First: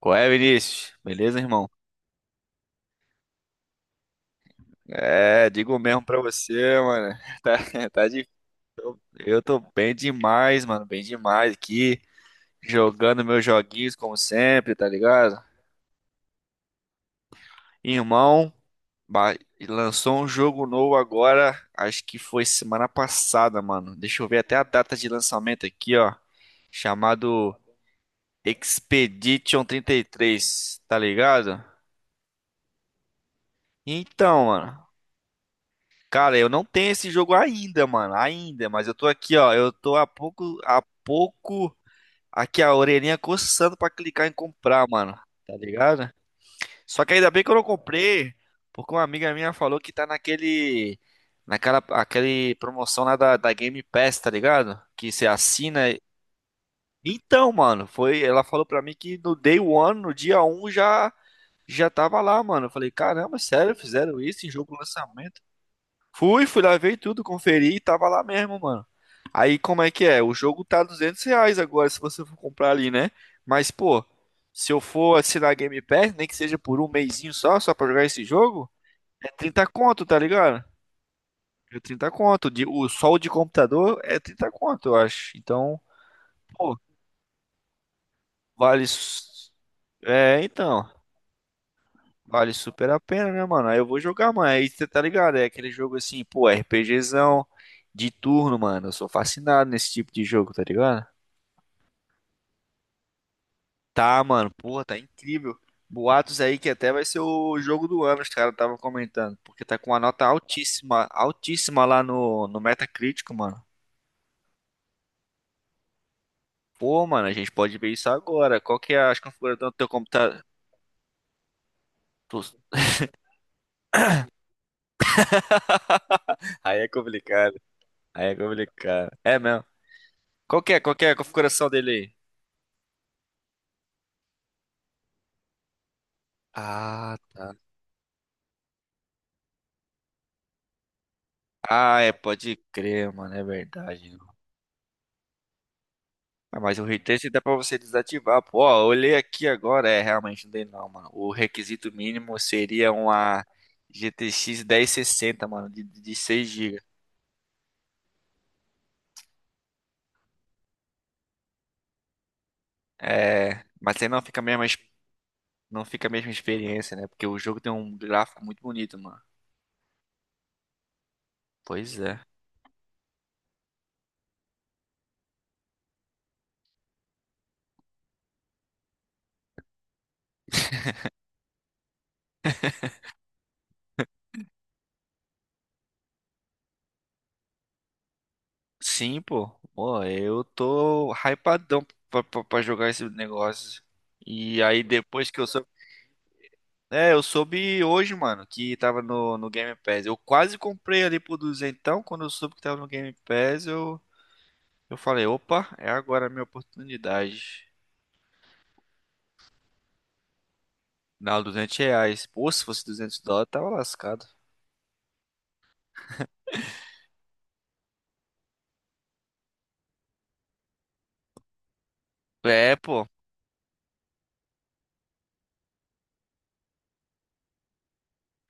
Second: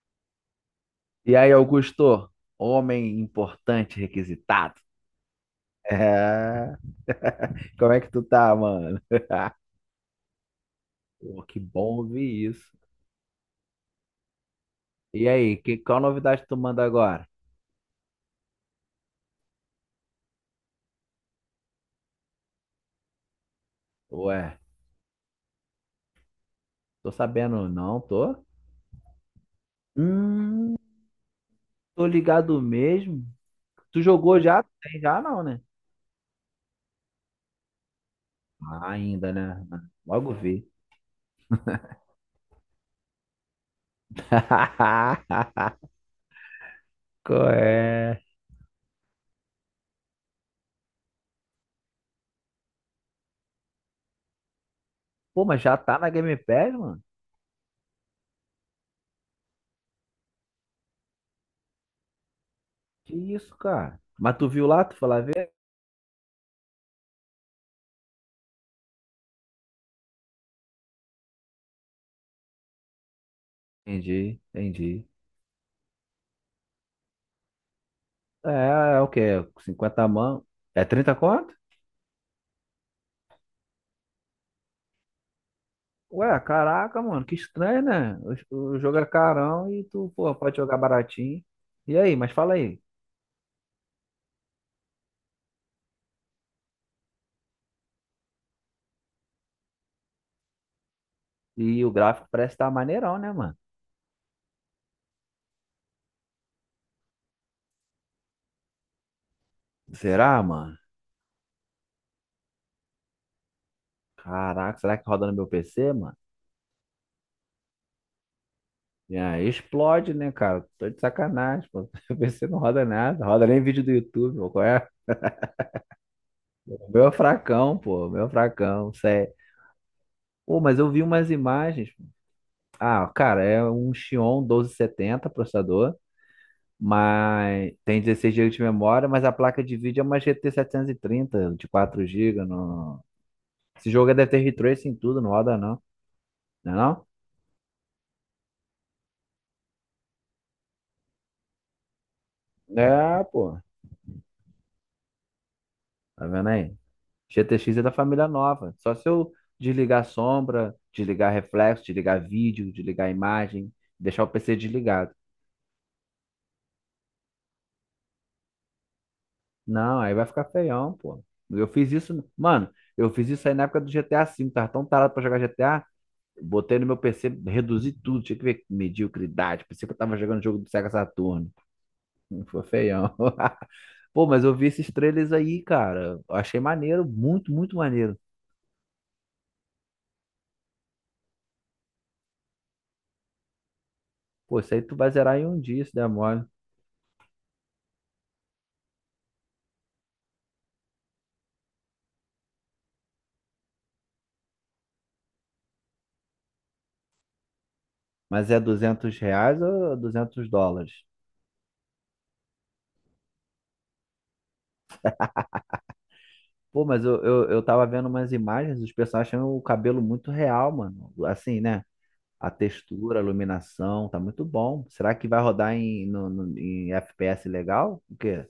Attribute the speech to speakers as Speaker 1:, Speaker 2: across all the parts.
Speaker 1: Qual é, Vinícius?
Speaker 2: E
Speaker 1: Beleza,
Speaker 2: aí,
Speaker 1: irmão?
Speaker 2: Augusto? Homem importante requisitado.
Speaker 1: É, digo mesmo pra
Speaker 2: É.
Speaker 1: você, mano. Tá,
Speaker 2: Como é
Speaker 1: tá
Speaker 2: que tu
Speaker 1: de...
Speaker 2: tá, mano?
Speaker 1: Eu tô bem demais, mano. Bem
Speaker 2: Pô,
Speaker 1: demais
Speaker 2: que bom
Speaker 1: aqui.
Speaker 2: ouvir isso.
Speaker 1: Jogando meus joguinhos como sempre, tá
Speaker 2: E
Speaker 1: ligado?
Speaker 2: aí, qual novidade tu manda agora?
Speaker 1: Irmão, ba- lançou um jogo novo agora. Acho que foi semana passada, mano. Deixa eu ver
Speaker 2: Ué,
Speaker 1: até a data de lançamento aqui, ó.
Speaker 2: tô
Speaker 1: Chamado
Speaker 2: sabendo, não, tô?
Speaker 1: Expedition
Speaker 2: Hum,
Speaker 1: 33, tá ligado?
Speaker 2: Tô ligado mesmo. Tu jogou
Speaker 1: Então,
Speaker 2: já?
Speaker 1: mano.
Speaker 2: Tem já não, né?
Speaker 1: Cara, eu não tenho esse jogo ainda, mano. Ainda, mas
Speaker 2: Ah,
Speaker 1: eu tô
Speaker 2: ainda,
Speaker 1: aqui, ó.
Speaker 2: né?
Speaker 1: Eu tô
Speaker 2: Logo vi.
Speaker 1: a pouco, aqui a orelhinha coçando pra clicar em comprar, mano. Tá ligado? Só que ainda bem
Speaker 2: Qual
Speaker 1: que eu não
Speaker 2: é?
Speaker 1: comprei, porque uma amiga minha falou que tá aquele promoção lá da Game Pass, tá ligado? Que você
Speaker 2: Pô, mas já
Speaker 1: assina.
Speaker 2: tá na Game Pass, mano?
Speaker 1: Então, mano, foi. Ela falou pra mim que no day one, no dia 1 já, tava lá, mano. Eu falei,
Speaker 2: Que
Speaker 1: caramba,
Speaker 2: isso,
Speaker 1: sério,
Speaker 2: cara?
Speaker 1: fizeram
Speaker 2: Mas
Speaker 1: isso
Speaker 2: tu
Speaker 1: em
Speaker 2: viu
Speaker 1: jogo
Speaker 2: lá, tu foi lá
Speaker 1: lançamento?
Speaker 2: ver?
Speaker 1: Fui, lá ver tudo, conferi e tava lá mesmo, mano. Aí como é que é? O jogo tá R$ 200 agora se você for comprar ali, né? Mas, pô,
Speaker 2: Entendi,
Speaker 1: se eu
Speaker 2: entendi.
Speaker 1: for assinar Game Pass, nem que seja por um mesinho só pra jogar esse jogo,
Speaker 2: É o
Speaker 1: é
Speaker 2: quê?
Speaker 1: 30 conto,
Speaker 2: 50
Speaker 1: tá
Speaker 2: mão.
Speaker 1: ligado?
Speaker 2: É 30 conto?
Speaker 1: É 30 conto. Só o de computador é 30 conto, eu acho. Então,
Speaker 2: Ué,
Speaker 1: pô,
Speaker 2: caraca, mano, que estranho, né? O
Speaker 1: vale.
Speaker 2: jogo é carão e tu, pô,
Speaker 1: É,
Speaker 2: pode jogar
Speaker 1: então.
Speaker 2: baratinho. E aí, mas
Speaker 1: Vale
Speaker 2: fala aí.
Speaker 1: super a pena, né, mano? Aí eu vou jogar, mano. Aí você tá ligado? É aquele jogo assim, pô, RPGzão de turno, mano. Eu sou fascinado nesse tipo de jogo, tá ligado?
Speaker 2: E o gráfico parece estar maneirão, né, mano?
Speaker 1: Tá, mano. Porra, tá incrível. Boatos aí que até vai ser o jogo do ano, os caras estavam comentando. Porque tá com uma nota
Speaker 2: Será, mano?
Speaker 1: altíssima, altíssima lá no Metacritic, mano.
Speaker 2: Caraca, será que roda no meu PC, mano?
Speaker 1: Pô, mano, a gente pode ver isso agora. Qual que é
Speaker 2: E
Speaker 1: as
Speaker 2: aí
Speaker 1: configurações do teu
Speaker 2: explode, né,
Speaker 1: computador?
Speaker 2: cara? Tô de sacanagem, pô. Meu PC
Speaker 1: Tu-
Speaker 2: não roda nada, roda nem vídeo do YouTube, pô. Qual é?
Speaker 1: Aí é
Speaker 2: O meu é
Speaker 1: complicado.
Speaker 2: fracão, pô, o meu
Speaker 1: Aí
Speaker 2: é
Speaker 1: é
Speaker 2: fracão,
Speaker 1: complicado.
Speaker 2: sério.
Speaker 1: É mesmo.
Speaker 2: Pô,
Speaker 1: Qual que
Speaker 2: mas
Speaker 1: é,
Speaker 2: eu
Speaker 1: qual
Speaker 2: vi
Speaker 1: que é a
Speaker 2: umas
Speaker 1: configuração
Speaker 2: imagens.
Speaker 1: dele.
Speaker 2: Ah, cara, é um Xeon 1270 processador.
Speaker 1: Ah, tá.
Speaker 2: Mas tem 16 gigas de memória, mas a placa de vídeo é uma GT 730 de
Speaker 1: Ah,
Speaker 2: 4
Speaker 1: é,
Speaker 2: gigas.
Speaker 1: pode
Speaker 2: No...
Speaker 1: crer, mano, é
Speaker 2: Esse jogo
Speaker 1: verdade.
Speaker 2: deve ter ray tracing em tudo, não roda não.
Speaker 1: Ah,
Speaker 2: Não é
Speaker 1: mas o
Speaker 2: não?
Speaker 1: retrace dá pra você desativar. Pô, ó, eu olhei aqui agora, é, realmente não tem não, mano. O requisito mínimo seria
Speaker 2: É,
Speaker 1: uma
Speaker 2: pô.
Speaker 1: GTX 1060, mano, de
Speaker 2: Tá
Speaker 1: 6
Speaker 2: vendo aí?
Speaker 1: GB.
Speaker 2: GTX é da família nova. Só se eu desligar sombra, desligar reflexo, desligar vídeo, desligar
Speaker 1: É,
Speaker 2: imagem,
Speaker 1: mas aí não
Speaker 2: deixar o
Speaker 1: fica a
Speaker 2: PC
Speaker 1: mesma,
Speaker 2: desligado.
Speaker 1: não fica a mesma experiência, né? Porque o jogo tem um gráfico muito bonito, mano.
Speaker 2: Não, aí vai ficar feião, pô. Eu fiz
Speaker 1: Pois é.
Speaker 2: isso, mano, eu fiz isso aí na época do GTA V, tava tão tarado pra jogar GTA. Botei no meu PC, reduzi tudo, tinha que ver que mediocridade. Pensei que eu tava jogando jogo do Sega Saturno. Foi feião. Pô, mas eu vi esses trailers aí, cara. Eu achei maneiro, muito, muito maneiro.
Speaker 1: Sim, pô. Pô, eu tô hypadão pra jogar esse negócio.
Speaker 2: Pô,
Speaker 1: E
Speaker 2: isso aí
Speaker 1: aí
Speaker 2: tu vai
Speaker 1: depois
Speaker 2: zerar
Speaker 1: que
Speaker 2: em
Speaker 1: eu
Speaker 2: um
Speaker 1: soube
Speaker 2: dia, se der mole.
Speaker 1: É, eu soube hoje, mano, que tava no Game Pass. Eu quase comprei ali por duzentão. Quando eu soube que tava no Game Pass, eu falei, opa, é agora a minha oportunidade.
Speaker 2: Mas é R$ 200 ou US$ 200?
Speaker 1: Não, R$ 200. Pô, se fosse US$ 200, tava lascado.
Speaker 2: Pô, mas eu tava vendo umas imagens, os personagens tinham o cabelo muito real, mano. Assim, né? A
Speaker 1: É, pô.
Speaker 2: textura, a iluminação, tá muito bom. Será que vai rodar em FPS legal? O quê?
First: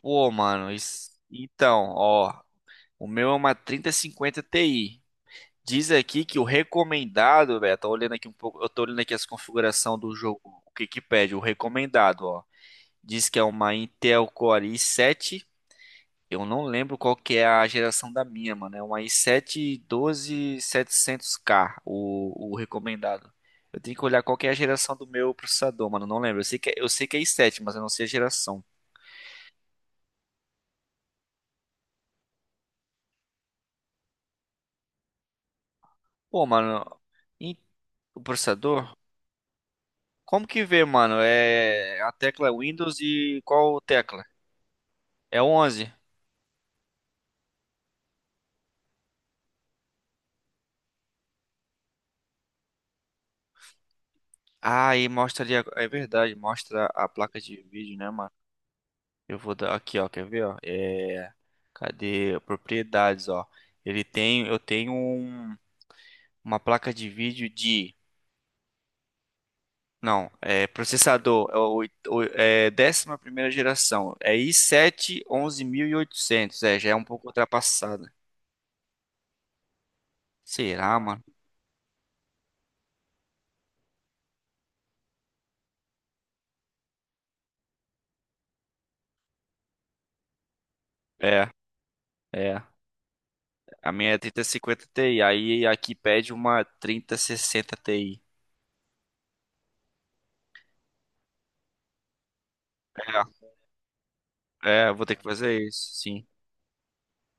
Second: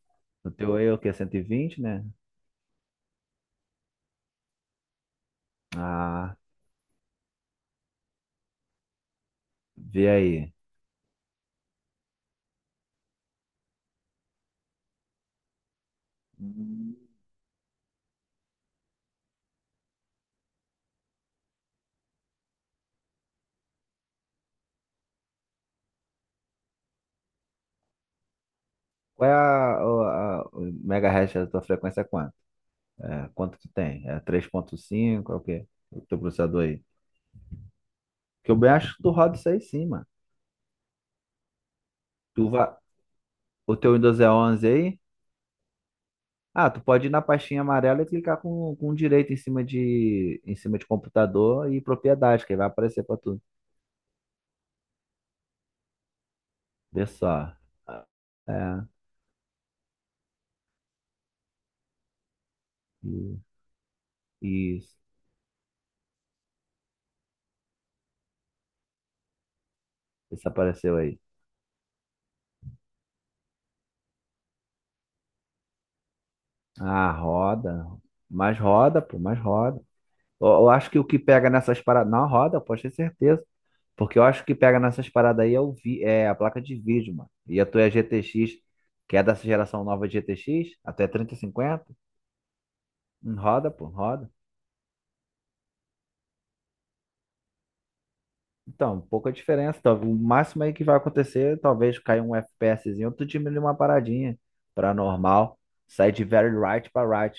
Speaker 1: Pô,
Speaker 2: No
Speaker 1: mano,
Speaker 2: teu aí é o
Speaker 1: isso...
Speaker 2: quê? 120,
Speaker 1: Então,
Speaker 2: né?
Speaker 1: ó, o meu é uma 3050 Ti. Diz aqui
Speaker 2: Ah,
Speaker 1: que o recomendado, velho, tô olhando aqui um pouco, eu tô olhando aqui as configurações
Speaker 2: vê
Speaker 1: do jogo,
Speaker 2: aí.
Speaker 1: o que que pede, o recomendado, ó. Diz que é uma Intel Core i7. Eu não lembro
Speaker 2: Hum,
Speaker 1: qual que é a geração da minha, mano. É um i7 12700K, o recomendado. Eu tenho que olhar qual que é a geração do meu processador, mano. Não lembro. Eu sei que é i7, mas eu não sei a geração.
Speaker 2: Qual é o megahertz da tua frequência? É quanto? É, quanto tu tem? É 3.5? É o quê? O teu
Speaker 1: Pô,
Speaker 2: processador aí.
Speaker 1: mano, e o
Speaker 2: Que eu bem
Speaker 1: processador?
Speaker 2: acho que tu roda isso aí sim, mano.
Speaker 1: Como que vê, mano? É, a tecla
Speaker 2: Tu
Speaker 1: é
Speaker 2: vai,
Speaker 1: Windows e
Speaker 2: o
Speaker 1: qual
Speaker 2: teu Windows
Speaker 1: tecla?
Speaker 2: é 11 aí?
Speaker 1: É 11.
Speaker 2: Ah, tu pode ir na pastinha amarela e clicar com direito em cima de computador e propriedade, que aí vai aparecer pra tu.
Speaker 1: Ah, e mostra ali. É verdade, mostra
Speaker 2: Vê
Speaker 1: a placa
Speaker 2: só.
Speaker 1: de vídeo, né, mano?
Speaker 2: É,
Speaker 1: Eu vou dar aqui, ó, quer ver, ó? É, cadê propriedades,
Speaker 2: e-
Speaker 1: ó? Ele tem, eu tenho
Speaker 2: isso.
Speaker 1: uma placa de vídeo de, não,
Speaker 2: Isso
Speaker 1: é
Speaker 2: apareceu aí.
Speaker 1: processador, é, é 11ª geração, é i7 11800, é, já é um
Speaker 2: Ah,
Speaker 1: pouco
Speaker 2: roda.
Speaker 1: ultrapassada.
Speaker 2: Mais roda, pô, mais roda. Eu acho
Speaker 1: Será,
Speaker 2: que o que
Speaker 1: mano?
Speaker 2: pega nessas paradas. Não, roda, pode ter certeza. Porque eu acho que o que pega nessas paradas aí é a placa de vídeo, mano. E a tua é GTX, que é dessa geração nova de GTX, até
Speaker 1: É,
Speaker 2: 3050.
Speaker 1: é.
Speaker 2: Roda, pô,
Speaker 1: A minha é
Speaker 2: roda.
Speaker 1: 3050 Ti, aí aqui pede uma 3060 Ti.
Speaker 2: Então, pouca diferença. O máximo aí que vai acontecer, talvez cair um FPSzinho, tu diminui uma paradinha
Speaker 1: É, é,
Speaker 2: pra
Speaker 1: eu vou ter que
Speaker 2: normal.
Speaker 1: fazer isso,
Speaker 2: Sai de
Speaker 1: sim.
Speaker 2: very right pra right.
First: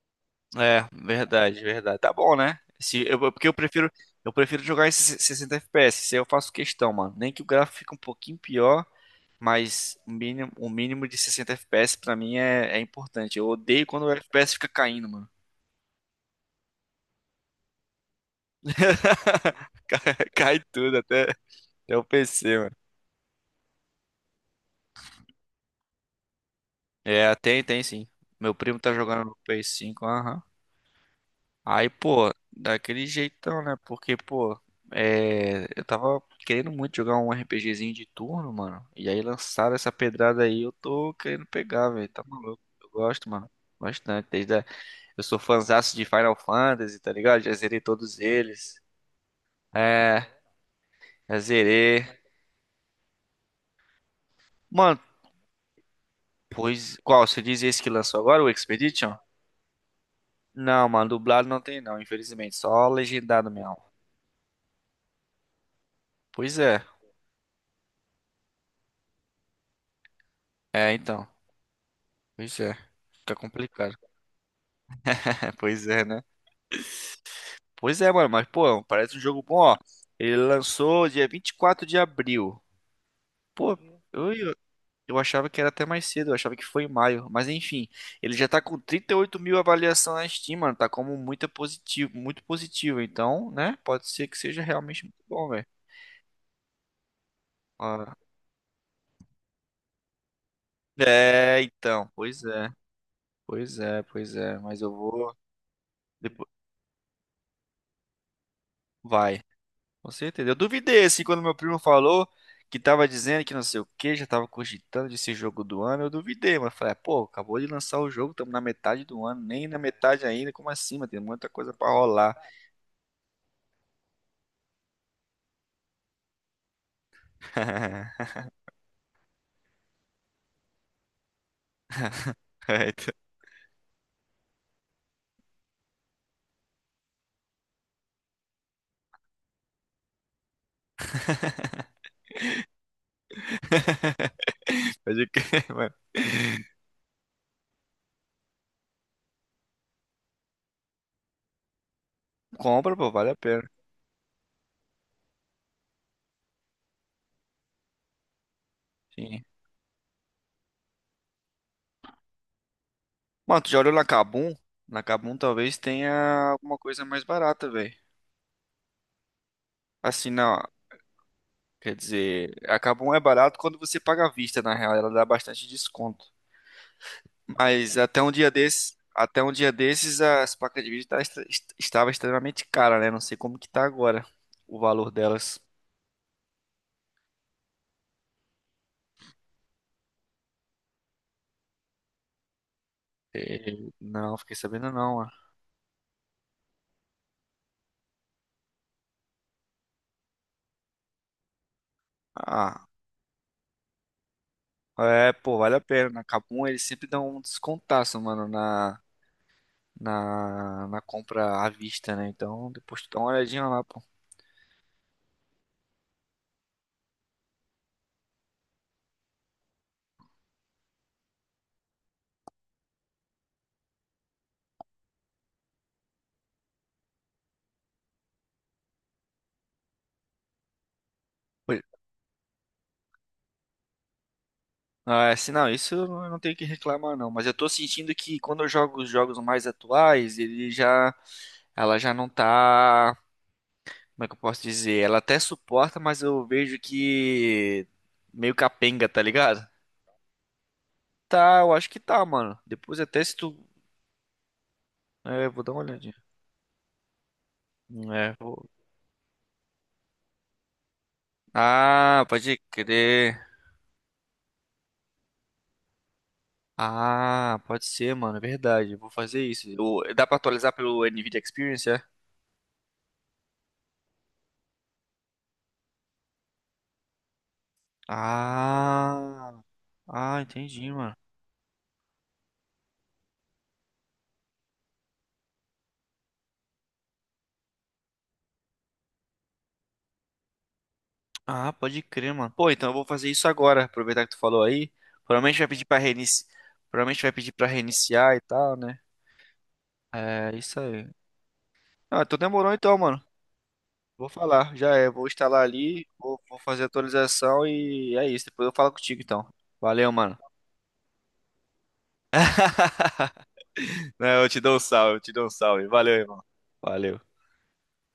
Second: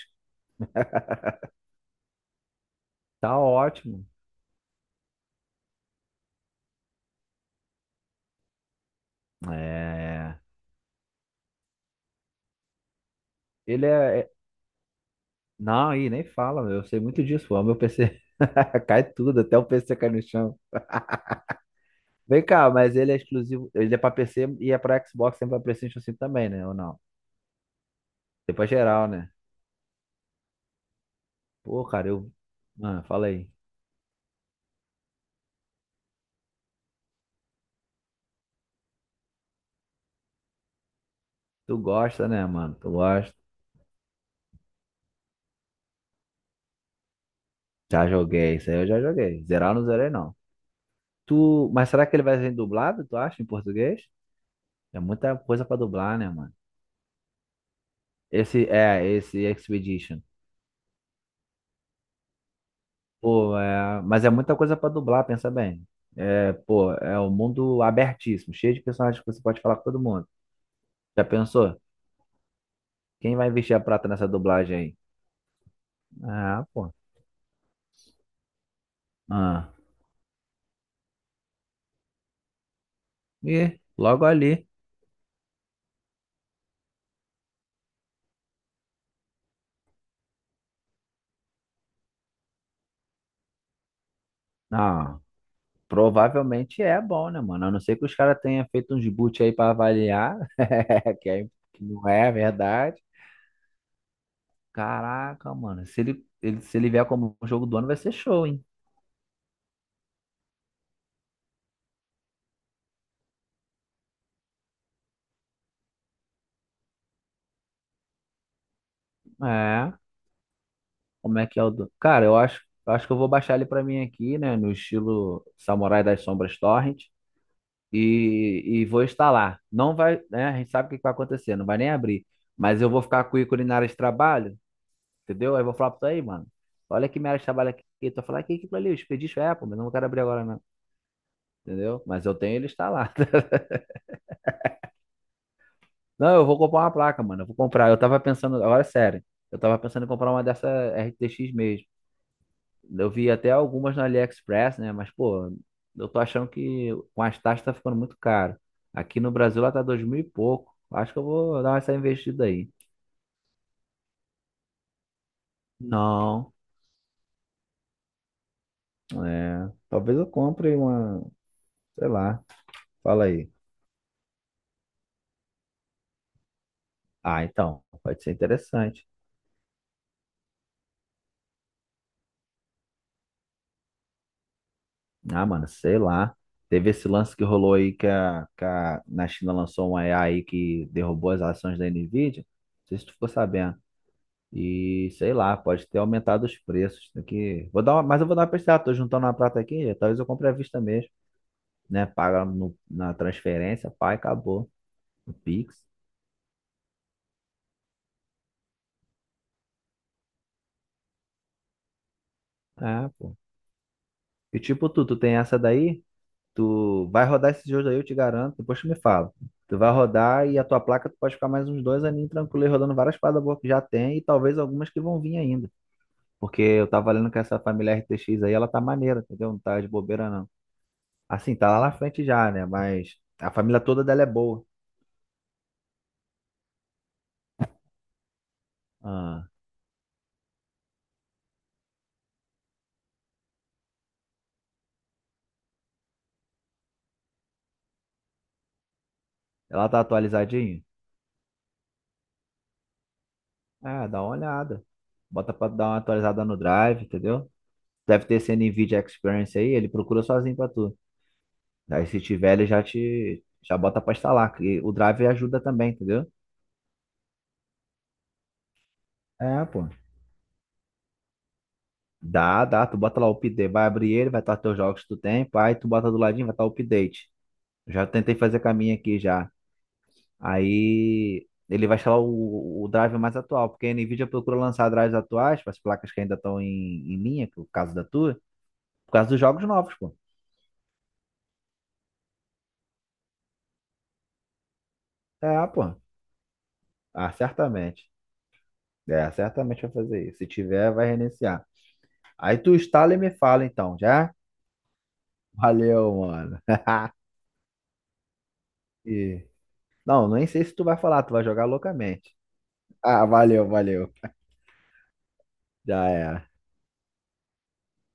Speaker 1: É, verdade, verdade. Tá bom, né? Se, eu, é
Speaker 2: Tá
Speaker 1: porque eu prefiro,
Speaker 2: ótimo.
Speaker 1: eu prefiro jogar em 60 FPS. Isso aí eu faço questão, mano. Nem que o gráfico fique um pouquinho pior, mas o
Speaker 2: É.
Speaker 1: mínimo, o mínimo de 60 FPS pra mim é importante. Eu odeio
Speaker 2: Ele
Speaker 1: quando o
Speaker 2: é,
Speaker 1: FPS fica caindo, mano.
Speaker 2: Não, aí nem fala, meu. Eu sei muito disso. O meu PC cai tudo, até o PC cai
Speaker 1: Cai
Speaker 2: no
Speaker 1: cai
Speaker 2: chão.
Speaker 1: tudo, até o
Speaker 2: Vem
Speaker 1: PC,
Speaker 2: cá,
Speaker 1: mano.
Speaker 2: mas ele é exclusivo. Ele é pra PC e é pra Xbox, sempre pra PlayStation 5 também, né? Ou não?
Speaker 1: É, tem sim.
Speaker 2: É
Speaker 1: Meu
Speaker 2: pra
Speaker 1: primo tá
Speaker 2: geral,
Speaker 1: jogando
Speaker 2: né?
Speaker 1: no PS5, aham.
Speaker 2: Pô,
Speaker 1: Aí,
Speaker 2: cara,
Speaker 1: pô,
Speaker 2: eu. Mano,
Speaker 1: daquele
Speaker 2: fala aí.
Speaker 1: jeitão, né? Porque, pô, é, eu tava querendo muito jogar um RPGzinho de turno, mano. E aí lançaram essa pedrada aí, eu tô querendo
Speaker 2: Tu
Speaker 1: pegar, velho. Tá
Speaker 2: gosta, né,
Speaker 1: maluco?
Speaker 2: mano?
Speaker 1: Eu
Speaker 2: Tu
Speaker 1: gosto,
Speaker 2: gosta.
Speaker 1: mano. Bastante. Desde a... Eu sou fãzaço de Final Fantasy, tá ligado? Já zerei
Speaker 2: Já
Speaker 1: todos
Speaker 2: joguei, isso aí
Speaker 1: eles.
Speaker 2: eu já joguei. Zerar eu não zerei,
Speaker 1: É,
Speaker 2: não.
Speaker 1: já
Speaker 2: Tu. Mas
Speaker 1: zerei.
Speaker 2: será que ele vai ser dublado, tu acha, em português? É
Speaker 1: Mano,
Speaker 2: muita coisa pra dublar, né, mano?
Speaker 1: pois qual? Você diz esse que lançou agora, o
Speaker 2: Esse, é,
Speaker 1: Expedition?
Speaker 2: esse Expedition.
Speaker 1: Não, mano, dublado não tem não, infelizmente. Só legendado
Speaker 2: Pô,
Speaker 1: mesmo.
Speaker 2: é, mas é muita coisa pra dublar, pensa bem. É,
Speaker 1: Pois é.
Speaker 2: pô, é um mundo abertíssimo, cheio de personagens que você pode falar com todo mundo.
Speaker 1: É,
Speaker 2: Já
Speaker 1: então.
Speaker 2: pensou?
Speaker 1: Pois é. Fica
Speaker 2: Quem vai investir a
Speaker 1: complicado.
Speaker 2: prata nessa dublagem aí?
Speaker 1: É, pois é, né?
Speaker 2: Ah, pô.
Speaker 1: Pois é, mano, mas pô, parece um jogo bom,
Speaker 2: Ah.
Speaker 1: ó. Ele lançou dia 24 de abril. Pô,
Speaker 2: E logo
Speaker 1: eu, eu,
Speaker 2: ali.
Speaker 1: eu achava que era até mais cedo, eu achava que foi em maio. Mas enfim, ele já tá com 38 mil avaliações na Steam, mano. Tá como muito positivo, muito positivo. Então, né? Pode ser que seja realmente
Speaker 2: Ah,
Speaker 1: muito bom, velho.
Speaker 2: provavelmente é bom, né, mano? A não ser
Speaker 1: Ó,
Speaker 2: que os caras tenham feito uns boot aí pra avaliar, que, é-
Speaker 1: é,
Speaker 2: que não
Speaker 1: então,
Speaker 2: é
Speaker 1: pois é,
Speaker 2: verdade.
Speaker 1: pois é, pois é. Mas eu vou.
Speaker 2: Caraca, mano, se ele,
Speaker 1: Depois...
Speaker 2: ele- se ele vier como jogo do ano, vai ser show, hein?
Speaker 1: Vai. Com certeza. Eu duvidei, assim, quando meu primo falou que tava dizendo que não sei o que, já tava cogitando de ser jogo do ano, eu duvidei, mas falei, "Ah, pô, acabou de lançar o jogo, estamos na metade do ano, nem na
Speaker 2: É.
Speaker 1: metade ainda, como assim, mano? Tem
Speaker 2: Como é
Speaker 1: muita
Speaker 2: que é o
Speaker 1: coisa pra
Speaker 2: do... Cara, eu
Speaker 1: rolar."
Speaker 2: acho, eu acho que eu vou baixar ele pra mim aqui, né? No estilo Samurai das Sombras Torrent. E, e vou instalar. Não vai, né? A gente sabe o que que vai acontecer, não vai nem abrir. Mas
Speaker 1: É,
Speaker 2: eu vou
Speaker 1: então.
Speaker 2: ficar com o ícone na área de trabalho, entendeu? Aí eu vou falar pra tu aí, mano. Olha que minha área de trabalho aqui. Tu vai falar "Ah, que aquilo ali, o Expedition Apple, mas eu não quero abrir agora, não. Entendeu? Mas eu tenho ele instalado.
Speaker 1: Pode crer, mano.
Speaker 2: Não, eu vou comprar uma placa, mano. Eu vou comprar. Eu tava pensando, agora é sério. Eu tava pensando em comprar uma dessa RTX mesmo.
Speaker 1: Compra, pô,
Speaker 2: Eu
Speaker 1: vale
Speaker 2: vi
Speaker 1: a
Speaker 2: até
Speaker 1: pena.
Speaker 2: algumas na AliExpress, né? Mas, pô, eu tô achando que com as taxas tá ficando muito caro. Aqui no
Speaker 1: Sim.
Speaker 2: Brasil ela tá dois mil e pouco. Acho que eu vou dar essa investida aí.
Speaker 1: Mano, tu já olhou na Kabum? Na Kabum talvez tenha
Speaker 2: Não,
Speaker 1: alguma coisa mais barata, velho.
Speaker 2: é. Talvez eu
Speaker 1: Assim, não,
Speaker 2: compre uma,
Speaker 1: quer
Speaker 2: sei lá.
Speaker 1: dizer, a Kabum é
Speaker 2: Fala aí.
Speaker 1: barato quando você paga à vista, na real, ela dá bastante desconto.
Speaker 2: Ah, então,
Speaker 1: Mas até
Speaker 2: pode
Speaker 1: um
Speaker 2: ser
Speaker 1: dia desses,
Speaker 2: interessante.
Speaker 1: até um dia desses, as placas de vídeo estava extremamente cara, né? Não sei como que tá agora o valor
Speaker 2: Ah,
Speaker 1: delas.
Speaker 2: mano, sei lá. Teve esse lance que rolou aí que na China lançou uma AI que derrubou as ações da Nvidia. Não sei se tu ficou
Speaker 1: É,
Speaker 2: sabendo.
Speaker 1: não, fiquei sabendo
Speaker 2: E
Speaker 1: não. Ó.
Speaker 2: sei lá, pode ter aumentado os preços. Tem que... vou dar uma... Mas eu vou dar uma pesquisada, tô juntando uma prata aqui, talvez eu compre à vista mesmo, né? Paga no-
Speaker 1: Ah,
Speaker 2: na transferência, pá, e acabou.
Speaker 1: é,
Speaker 2: No
Speaker 1: pô, vale a
Speaker 2: Pix.
Speaker 1: pena. Na Kabum eles sempre dão um descontaço, mano, na compra à vista, né? Então depois
Speaker 2: É,
Speaker 1: tu dá uma
Speaker 2: pô.
Speaker 1: olhadinha lá, pô.
Speaker 2: E tipo, tu tem essa daí, tu vai rodar esses jogos aí, eu te garanto, depois tu me fala. Tu vai rodar e a tua placa tu pode ficar mais uns dois aninhos tranquilo aí, rodando várias paradas boas que já tem e talvez algumas que vão vir ainda. Porque eu tava lendo que essa família RTX aí, ela tá maneira, entendeu? Não tá de bobeira, não. Assim, tá
Speaker 1: Pois-
Speaker 2: lá na frente já, né? Mas a família toda dela é boa.
Speaker 1: Ah, é, assim, não, isso eu não tenho que reclamar, não. Mas eu tô sentindo que quando eu jogo os jogos
Speaker 2: Ah,
Speaker 1: mais atuais, ela já não tá. Como é que eu posso dizer? Ela até suporta, mas eu vejo que meio capenga, tá ligado?
Speaker 2: ela tá atualizadinha?
Speaker 1: Tá, eu acho que tá, mano. Depois até se tu.
Speaker 2: Ah, dá uma olhada.
Speaker 1: É,
Speaker 2: Bota
Speaker 1: vou
Speaker 2: pra
Speaker 1: dar uma
Speaker 2: dar uma
Speaker 1: olhadinha.
Speaker 2: atualizada no Drive, entendeu? Deve
Speaker 1: É,
Speaker 2: ter esse
Speaker 1: vou.
Speaker 2: NVIDIA Experience aí, ele procura sozinho pra tu. Aí se
Speaker 1: Ah,
Speaker 2: tiver,
Speaker 1: pode crer.
Speaker 2: Já bota pra instalar. Que o Drive ajuda também, entendeu?
Speaker 1: Ah, pode ser, mano. É verdade. Eu vou fazer
Speaker 2: É,
Speaker 1: isso.
Speaker 2: pô.
Speaker 1: Dá pra atualizar pelo NVIDIA Experience, é?
Speaker 2: Dá, dá. Tu bota lá o update, vai abrir ele, vai estar teus jogos que tu tem, pá, e tu bota do ladinho, vai estar o update. Já tentei fazer caminho aqui já.
Speaker 1: Ah, ah, entendi, mano.
Speaker 2: Aí ele vai instalar o drive mais atual, porque a Nvidia procura lançar drives atuais para as placas que ainda estão em linha, que é o caso da tua, por causa dos jogos novos, pô.
Speaker 1: Ah, pode crer, mano. Pô, então eu vou fazer isso agora. Aproveitar que tu falou aí. Provavelmente
Speaker 2: É,
Speaker 1: vai pedir
Speaker 2: pô.
Speaker 1: pra reiniciar. Provavelmente vai
Speaker 2: Ah,
Speaker 1: pedir pra
Speaker 2: certamente.
Speaker 1: reiniciar e tal, né?
Speaker 2: É, certamente vai fazer isso. Se
Speaker 1: É isso
Speaker 2: tiver, vai
Speaker 1: aí.
Speaker 2: reiniciar.
Speaker 1: Ah, então
Speaker 2: Aí
Speaker 1: demorou
Speaker 2: tu
Speaker 1: então,
Speaker 2: instala e
Speaker 1: mano.
Speaker 2: me fala então,
Speaker 1: Vou
Speaker 2: já?
Speaker 1: falar, já é. Vou instalar ali,
Speaker 2: Valeu,
Speaker 1: vou
Speaker 2: mano.
Speaker 1: fazer a atualização e é isso. Depois eu falo contigo então.
Speaker 2: E...
Speaker 1: Valeu,
Speaker 2: Não,
Speaker 1: mano.
Speaker 2: nem sei se tu vai falar, tu vai jogar loucamente. Ah, valeu, valeu.
Speaker 1: Não, eu te dou um salve, eu te dou um salve.
Speaker 2: Já
Speaker 1: Valeu, irmão.
Speaker 2: era.
Speaker 1: Valeu.